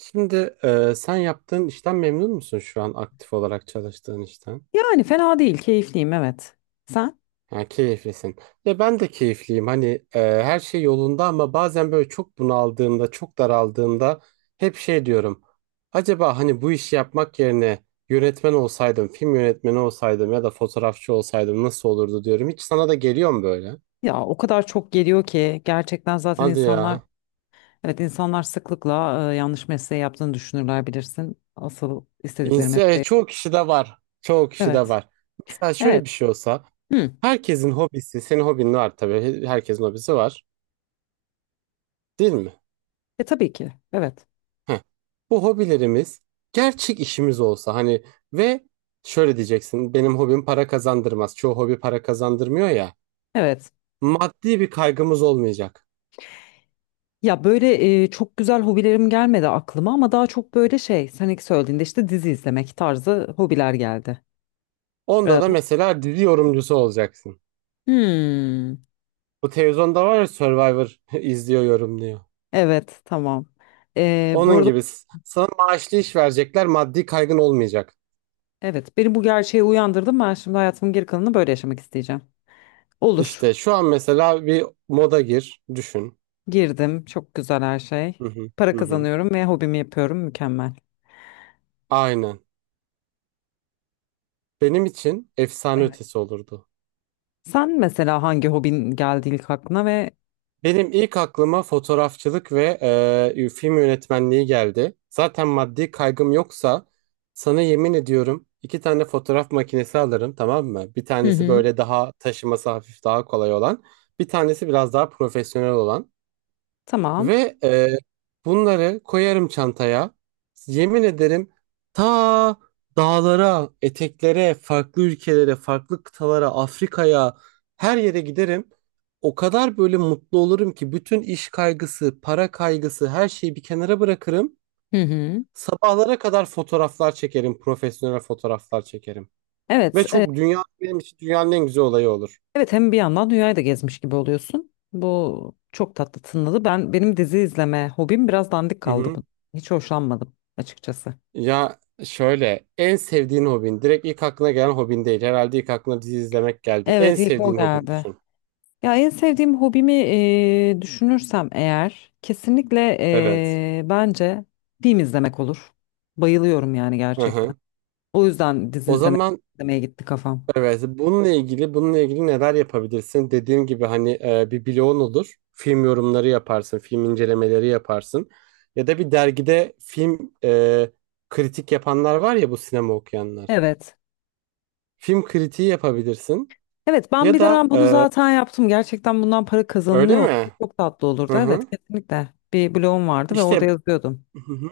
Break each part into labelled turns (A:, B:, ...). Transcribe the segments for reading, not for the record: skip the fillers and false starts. A: Şimdi sen yaptığın işten memnun musun şu an aktif olarak çalıştığın işten?
B: Yani fena değil, keyifliyim, evet. Sen?
A: Ha, keyiflisin. Ya ben de keyifliyim. Hani her şey yolunda ama bazen böyle çok bunaldığımda, çok daraldığımda hep şey diyorum. Acaba hani bu işi yapmak yerine yönetmen olsaydım, film yönetmeni olsaydım ya da fotoğrafçı olsaydım nasıl olurdu diyorum. Hiç sana da geliyor mu böyle?
B: Ya o kadar çok geliyor ki gerçekten. Zaten
A: Hadi
B: insanlar,
A: ya.
B: evet, insanlar sıklıkla yanlış mesleği yaptığını düşünürler, bilirsin. Asıl istedikleri
A: İns e,
B: mesleği.
A: çoğu kişi de var. Çoğu kişi de
B: Evet.
A: var. Mesela şöyle
B: Evet.
A: bir şey olsa.
B: Hı.
A: Herkesin hobisi, senin hobin var tabii. Herkesin hobisi var, değil mi?
B: E tabii ki. Evet.
A: Heh. Bu hobilerimiz gerçek işimiz olsa hani, ve şöyle diyeceksin, benim hobim para kazandırmaz. Çoğu hobi para kazandırmıyor ya.
B: Evet.
A: Maddi bir kaygımız olmayacak.
B: Ya böyle çok güzel hobilerim gelmedi aklıma ama daha çok böyle şey, sen ilk söylediğinde işte dizi izlemek tarzı hobiler geldi.
A: Onda
B: E,
A: da
B: bu-
A: mesela dizi yorumcusu olacaksın.
B: Hmm.
A: Bu televizyonda var ya Survivor izliyor, yorumluyor.
B: Evet, tamam. Bu
A: Onun
B: arada,
A: gibi sana maaşlı iş verecekler, maddi kaygın olmayacak.
B: evet, beni bu gerçeğe uyandırdım. Ben şimdi hayatımın geri kalanını böyle yaşamak isteyeceğim. Olur.
A: İşte şu an mesela bir moda gir, düşün.
B: Girdim. Çok güzel her şey.
A: Hı hı,
B: Para
A: hı hı.
B: kazanıyorum ve hobimi yapıyorum. Mükemmel.
A: Aynen. Benim için efsane
B: Evet.
A: ötesi olurdu.
B: Sen mesela hangi hobin geldi ilk aklına ve...
A: Benim ilk aklıma fotoğrafçılık ve film yönetmenliği geldi. Zaten maddi kaygım yoksa sana yemin ediyorum iki tane fotoğraf makinesi alırım, tamam mı? Bir
B: Hı
A: tanesi
B: hı.
A: böyle daha taşıması hafif daha kolay olan. Bir tanesi biraz daha profesyonel olan.
B: Tamam.
A: Ve bunları koyarım çantaya. Yemin ederim ta dağlara, eteklere, farklı ülkelere, farklı kıtalara, Afrika'ya her yere giderim. O kadar böyle mutlu olurum ki bütün iş kaygısı, para kaygısı, her şeyi bir kenara bırakırım.
B: Hı hı.
A: Sabahlara kadar fotoğraflar çekerim, profesyonel fotoğraflar çekerim. Ve
B: Evet,
A: çok, dünya benim için dünyanın en güzel olayı olur.
B: evet, hem bir yandan dünyayı da gezmiş gibi oluyorsun. Bu çok tatlı tınladı. Benim dizi izleme hobim biraz dandik kaldı
A: Mhm.
B: bu. Hiç hoşlanmadım açıkçası.
A: Ya şöyle, en sevdiğin hobin direkt ilk aklına gelen hobin değil. Herhalde ilk aklına dizi izlemek geldi. En
B: Evet, ilk o
A: sevdiğin hobin
B: geldi.
A: düşün.
B: Ya en sevdiğim hobimi düşünürsem eğer kesinlikle
A: Evet.
B: bence film izlemek olur. Bayılıyorum yani
A: Hı
B: gerçekten.
A: hı.
B: O yüzden dizi
A: O
B: izleme,
A: zaman
B: izlemeye gitti kafam.
A: evet, bununla ilgili neler yapabilirsin? Dediğim gibi hani bir blogun olur. Film yorumları yaparsın, film incelemeleri yaparsın. Ya da bir dergide film kritik yapanlar var ya, bu sinema okuyanlar.
B: Evet.
A: Film kritiği yapabilirsin.
B: Evet, ben
A: Ya
B: bir
A: da
B: dönem bunu zaten yaptım. Gerçekten bundan para
A: öyle
B: kazanılıyor olsa
A: mi?
B: çok tatlı olurdu.
A: Hı hı.
B: Evet, kesinlikle. Bir blogum vardı ve
A: İşte.
B: orada yazıyordum.
A: Hı hı.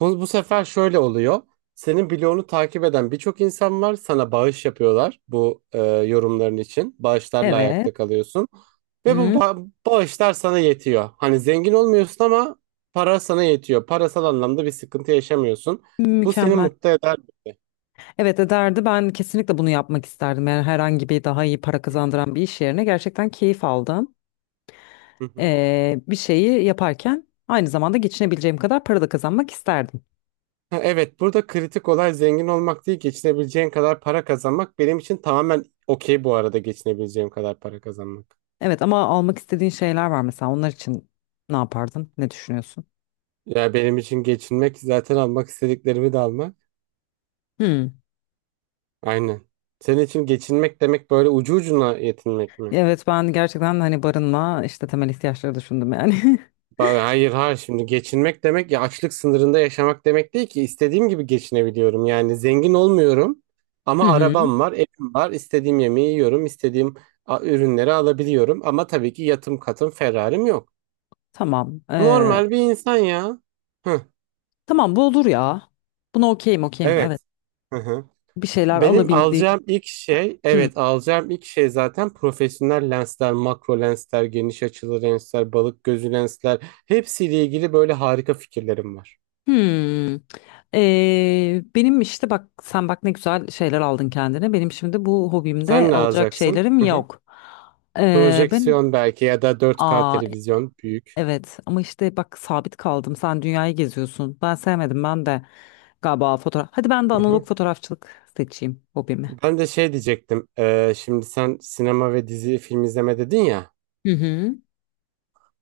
A: Bu sefer şöyle oluyor. Senin bloğunu takip eden birçok insan var. Sana bağış yapıyorlar bu yorumların için. Bağışlarla
B: Evet.
A: ayakta kalıyorsun. Ve bu
B: Hı,
A: bağışlar sana yetiyor. Hani zengin olmuyorsun ama para sana yetiyor. Parasal anlamda bir sıkıntı yaşamıyorsun. Bu seni
B: mükemmel.
A: mutlu eder bence.
B: Evet, ederdi. Ben kesinlikle bunu yapmak isterdim. Yani herhangi bir daha iyi para kazandıran bir iş yerine gerçekten keyif aldım.
A: Hı hı.
B: Bir şeyi yaparken aynı zamanda geçinebileceğim kadar para da kazanmak isterdim.
A: Ha, evet, burada kritik olay zengin olmak değil, geçinebileceğin kadar para kazanmak. Benim için tamamen okey bu arada, geçinebileceğim kadar para kazanmak.
B: Evet ama almak istediğin şeyler var mesela, onlar için ne yapardın? Ne düşünüyorsun?
A: Ya benim için geçinmek zaten almak istediklerimi de almak.
B: Hmm.
A: Aynen. Senin için geçinmek demek böyle ucu ucuna yetinmek mi?
B: Evet, ben gerçekten hani barınma, işte temel ihtiyaçları düşündüm yani.
A: Hayır, hayır, şimdi geçinmek demek ya açlık sınırında yaşamak demek değil ki, istediğim gibi geçinebiliyorum. Yani zengin olmuyorum
B: Hı
A: ama
B: hı.
A: arabam var, evim var, istediğim yemeği yiyorum, istediğim ürünleri alabiliyorum ama tabii ki yatım katım Ferrari'm yok.
B: Tamam.
A: Normal bir insan ya. Hı,
B: Tamam, bu olur ya. Buna okeyim, okeyim, evet.
A: evet. Hı hı.
B: Bir şeyler
A: Benim
B: alabildiğim.
A: alacağım ilk şey,
B: Hı.
A: evet alacağım ilk şey, zaten profesyonel lensler, makro lensler, geniş açılı lensler, balık gözü lensler. Hepsiyle ilgili böyle harika fikirlerim var.
B: Hmm. Benim, işte bak, sen bak ne güzel şeyler aldın kendine. Benim şimdi bu
A: Sen
B: hobimde
A: ne
B: alacak
A: alacaksın?
B: şeylerim
A: Hı hı.
B: yok. Ben
A: Projeksiyon belki, ya da 4K
B: aa,
A: televizyon büyük.
B: evet ama işte bak, sabit kaldım. Sen dünyayı geziyorsun. Ben sevmedim, ben de galiba fotoğraf. Hadi ben de
A: Hı
B: analog
A: hı.
B: fotoğrafçılık seçeyim hobimi.
A: Ben de şey diyecektim. Şimdi sen sinema ve dizi film izleme dedin ya.
B: Hı hı.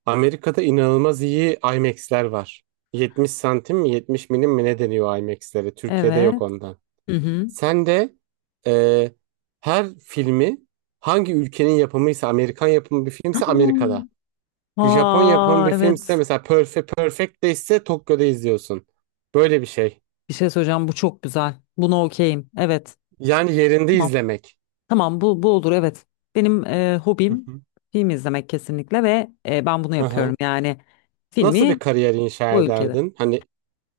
A: Amerika'da inanılmaz iyi IMAX'ler var. 70 santim mi, 70 milim mi, ne deniyor IMAX'lere? Türkiye'de yok
B: Evet.
A: ondan.
B: Hı hı.
A: Sen de e, her filmi, hangi ülkenin yapımıysa, Amerikan yapımı bir filmse
B: Hmm.
A: Amerika'da. Japon yapımı
B: Aa
A: bir filmse
B: evet.
A: mesela Perfect, Perfect de ise Tokyo'da izliyorsun. Böyle bir şey.
B: Bir şey söyleyeceğim, bu çok güzel. Buna okeyim. Evet.
A: Yani yerinde izlemek.
B: Tamam, bu bu olur, evet. Benim
A: Hı
B: hobim
A: hı.
B: film izlemek kesinlikle ve ben bunu
A: Hı
B: yapıyorum.
A: hı.
B: Yani
A: Nasıl bir
B: filmi
A: kariyer inşa
B: bu ülkede.
A: ederdin? Hani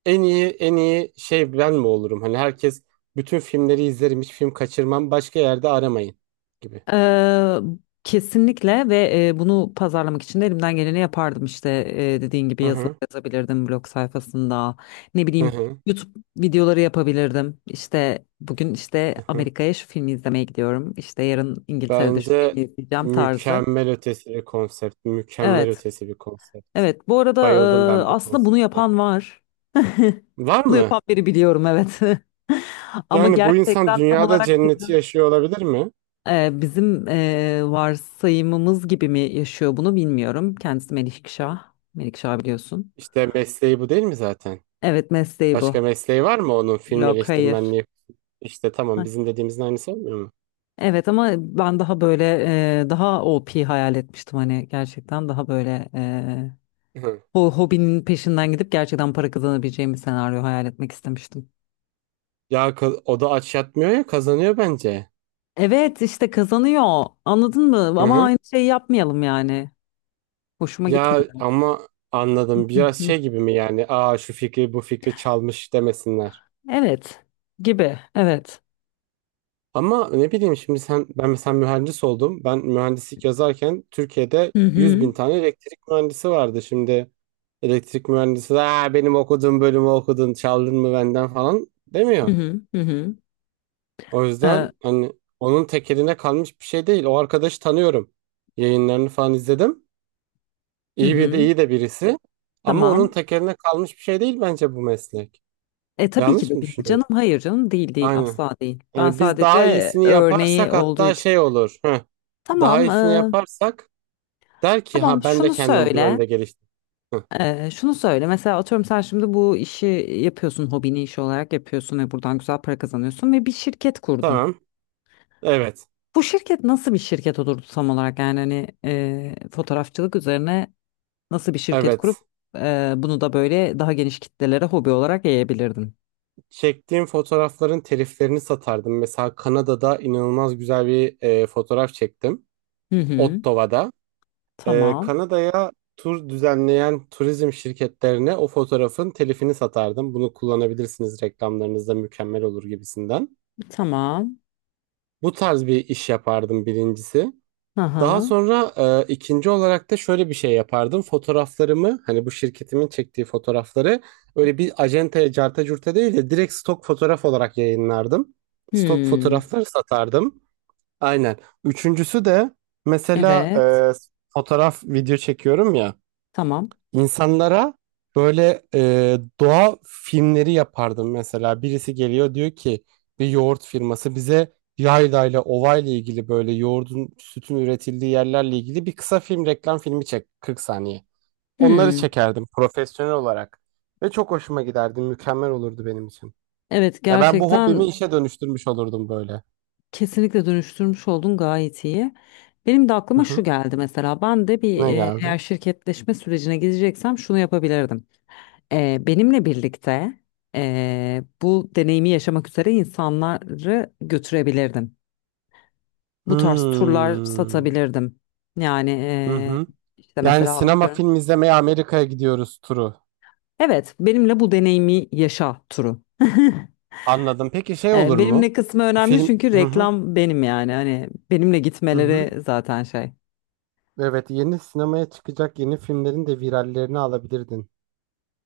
A: en iyi şey ben mi olurum? Hani herkes bütün filmleri izlerim, hiç film kaçırmam, başka yerde aramayın gibi.
B: Ee, Kesinlikle ve bunu pazarlamak için de elimden geleni yapardım işte, dediğin gibi
A: Hı
B: yazılar
A: hı.
B: yazabilirdim blog sayfasında, ne
A: Hı
B: bileyim,
A: hı.
B: YouTube videoları yapabilirdim. İşte bugün işte
A: Hı hı.
B: Amerika'ya şu filmi izlemeye gidiyorum, işte yarın İngiltere'de şu
A: Bence
B: filmi izleyeceğim tarzı.
A: mükemmel ötesi bir konsept. Mükemmel
B: Evet,
A: ötesi bir konsept.
B: evet, bu arada
A: Bayıldım ben bu
B: aslında bunu
A: konsepte.
B: yapan var.
A: Var
B: Bunu
A: mı?
B: yapan biri biliyorum, evet. Ama
A: Yani bu insan
B: gerçekten tam
A: dünyada
B: olarak
A: cenneti
B: bizim
A: yaşıyor olabilir mi?
B: bizim varsayımımız gibi mi yaşıyor bunu bilmiyorum. Kendisi Melikşah. Melikşah biliyorsun.
A: İşte mesleği bu değil mi zaten?
B: Evet, mesleği bu.
A: Başka mesleği var mı onun, film
B: Yok, hayır.
A: eleştirmenliği? İşte
B: Heh.
A: tamam, bizim dediğimizin aynısı olmuyor mu?
B: Evet ama ben daha böyle daha OP hayal etmiştim hani gerçekten, daha böyle
A: Hı.
B: o hobinin peşinden gidip gerçekten para kazanabileceğim bir senaryo hayal etmek istemiştim.
A: Ya o da aç yatmıyor ya, kazanıyor bence.
B: Evet, işte kazanıyor, anladın mı?
A: Hı
B: Ama
A: hı.
B: aynı şeyi yapmayalım yani. Hoşuma
A: Ya
B: gitmedi.
A: ama anladım,
B: Hı
A: biraz
B: hı.
A: şey gibi mi yani? Aa, şu fikri bu fikri çalmış demesinler.
B: Evet, gibi, evet.
A: Ama ne bileyim, şimdi sen, ben mesela mühendis oldum. Ben mühendislik yazarken Türkiye'de
B: Hı
A: 100
B: hı.
A: bin tane elektrik mühendisi vardı. Şimdi elektrik mühendisi, aa, benim okuduğum bölümü okudun, çaldın mı benden falan
B: Hı
A: demiyor.
B: hı. Hı hı.
A: O yüzden
B: Ee,
A: hani, onun tekeline kalmış bir şey değil. O arkadaşı tanıyorum. Yayınlarını falan izledim.
B: hı
A: İyi bir de,
B: hı.
A: iyi de birisi. Ama onun
B: Tamam.
A: tekeline kalmış bir şey değil bence bu meslek.
B: E tabii ki
A: Yanlış
B: de
A: mı
B: değil
A: düşünüyorum?
B: canım. Hayır canım, değil değil,
A: Aynen.
B: asla değil. Ben
A: Yani biz daha
B: sadece
A: iyisini
B: örneği
A: yaparsak
B: olduğu
A: hatta
B: için.
A: şey olur. Heh. Daha
B: Tamam. e,
A: iyisini yaparsak der ki,
B: tamam
A: ha, ben de
B: şunu
A: kendim bu
B: söyle.
A: yönde geliştim. Heh.
B: Şunu söyle. Mesela atıyorum sen şimdi bu işi yapıyorsun. Hobini iş olarak yapıyorsun ve buradan güzel para kazanıyorsun ve bir şirket kurdun.
A: Tamam. Evet.
B: Bu şirket nasıl bir şirket olurdu tam olarak, yani hani fotoğrafçılık üzerine. Nasıl bir şirket
A: Evet.
B: kurup bunu da böyle daha geniş kitlelere hobi olarak yayabilirdin.
A: Çektiğim fotoğrafların teliflerini satardım. Mesela Kanada'da inanılmaz güzel bir fotoğraf çektim.
B: Hı hı.
A: Ottawa'da.
B: Tamam.
A: Kanada'ya tur düzenleyen turizm şirketlerine o fotoğrafın telifini satardım. Bunu kullanabilirsiniz reklamlarınızda, mükemmel olur gibisinden.
B: Tamam.
A: Bu tarz bir iş yapardım birincisi. Daha
B: Aha.
A: sonra ikinci olarak da şöyle bir şey yapardım. Fotoğraflarımı, hani bu şirketimin çektiği fotoğrafları, öyle bir acentaya carta curta değil de direkt stok fotoğraf olarak yayınlardım. Stok
B: Hmm.
A: fotoğrafları satardım. Aynen. Üçüncüsü de mesela
B: Evet.
A: fotoğraf video çekiyorum ya.
B: Tamam.
A: İnsanlara böyle doğa filmleri yapardım mesela. Birisi geliyor diyor ki, bir yoğurt firması, bize yaylayla, ovayla ilgili, böyle yoğurdun, sütün üretildiği yerlerle ilgili bir kısa film, reklam filmi çek 40 saniye. Onları
B: Hmm.
A: çekerdim profesyonel olarak ve çok hoşuma giderdi. Mükemmel olurdu benim için.
B: Evet,
A: Ya ben bu
B: gerçekten
A: hobimi işe dönüştürmüş olurdum böyle.
B: kesinlikle dönüştürmüş oldun, gayet iyi. Benim de
A: Hı
B: aklıma şu
A: hı.
B: geldi mesela. Ben de bir,
A: Ne geldi?
B: eğer şirketleşme sürecine gideceksem şunu yapabilirdim. Benimle birlikte bu deneyimi yaşamak üzere insanları götürebilirdim. Bu tarz turlar
A: Hmm.
B: satabilirdim. Yani
A: Hı hı.
B: işte
A: Yani
B: mesela
A: sinema,
B: atıyorum.
A: film izlemeye Amerika'ya gidiyoruz turu.
B: Evet, benimle bu deneyimi yaşa turu.
A: Anladım. Peki şey olur mu?
B: Benimle kısmı önemli
A: Film.
B: çünkü
A: Hı hı.
B: reklam benim yani. Hani benimle
A: Hı hı.
B: gitmeleri zaten şey.
A: Evet, yeni sinemaya çıkacak yeni filmlerin de virallerini alabilirdin.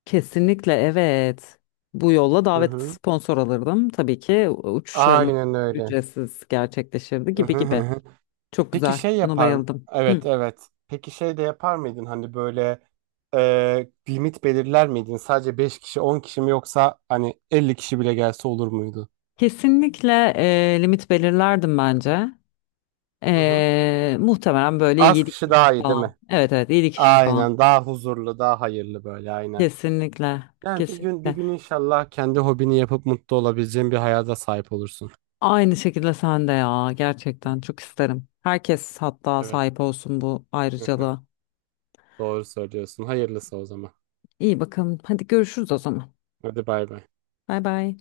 B: Kesinlikle, evet. Bu yolla
A: Hı
B: davet,
A: hı.
B: sponsor alırdım. Tabii ki uçuşlarımız
A: Aynen öyle.
B: ücretsiz gerçekleşirdi,
A: Hı
B: gibi
A: hı hı,
B: gibi.
A: hı.
B: Çok
A: Peki
B: güzel. Buna bayıldım. Hı.
A: evet, evet. Peki şey de yapar mıydın, hani böyle limit belirler miydin? Sadece 5 kişi, 10 kişi mi, yoksa hani 50 kişi bile gelse olur muydu?
B: Kesinlikle limit belirlerdim bence.
A: Hı hı.
B: Muhtemelen böyle
A: Az
B: 7
A: kişi
B: kişi
A: daha iyi değil
B: falan.
A: mi?
B: Evet, evet, 7 kişi falan.
A: Aynen, daha huzurlu, daha hayırlı böyle, aynen.
B: Kesinlikle.
A: Yani bir gün, bir
B: Kesinlikle.
A: gün inşallah kendi hobini yapıp mutlu olabileceğin bir hayata sahip olursun.
B: Aynı şekilde sen de ya.
A: Hı,
B: Gerçekten çok isterim. Herkes hatta
A: evet.
B: sahip olsun bu
A: Hı hı.
B: ayrıcalığa.
A: Doğru söylüyorsun. Hayırlısı o zaman.
B: İyi bakalım. Hadi görüşürüz o zaman.
A: Hadi bay bay.
B: Bay bay.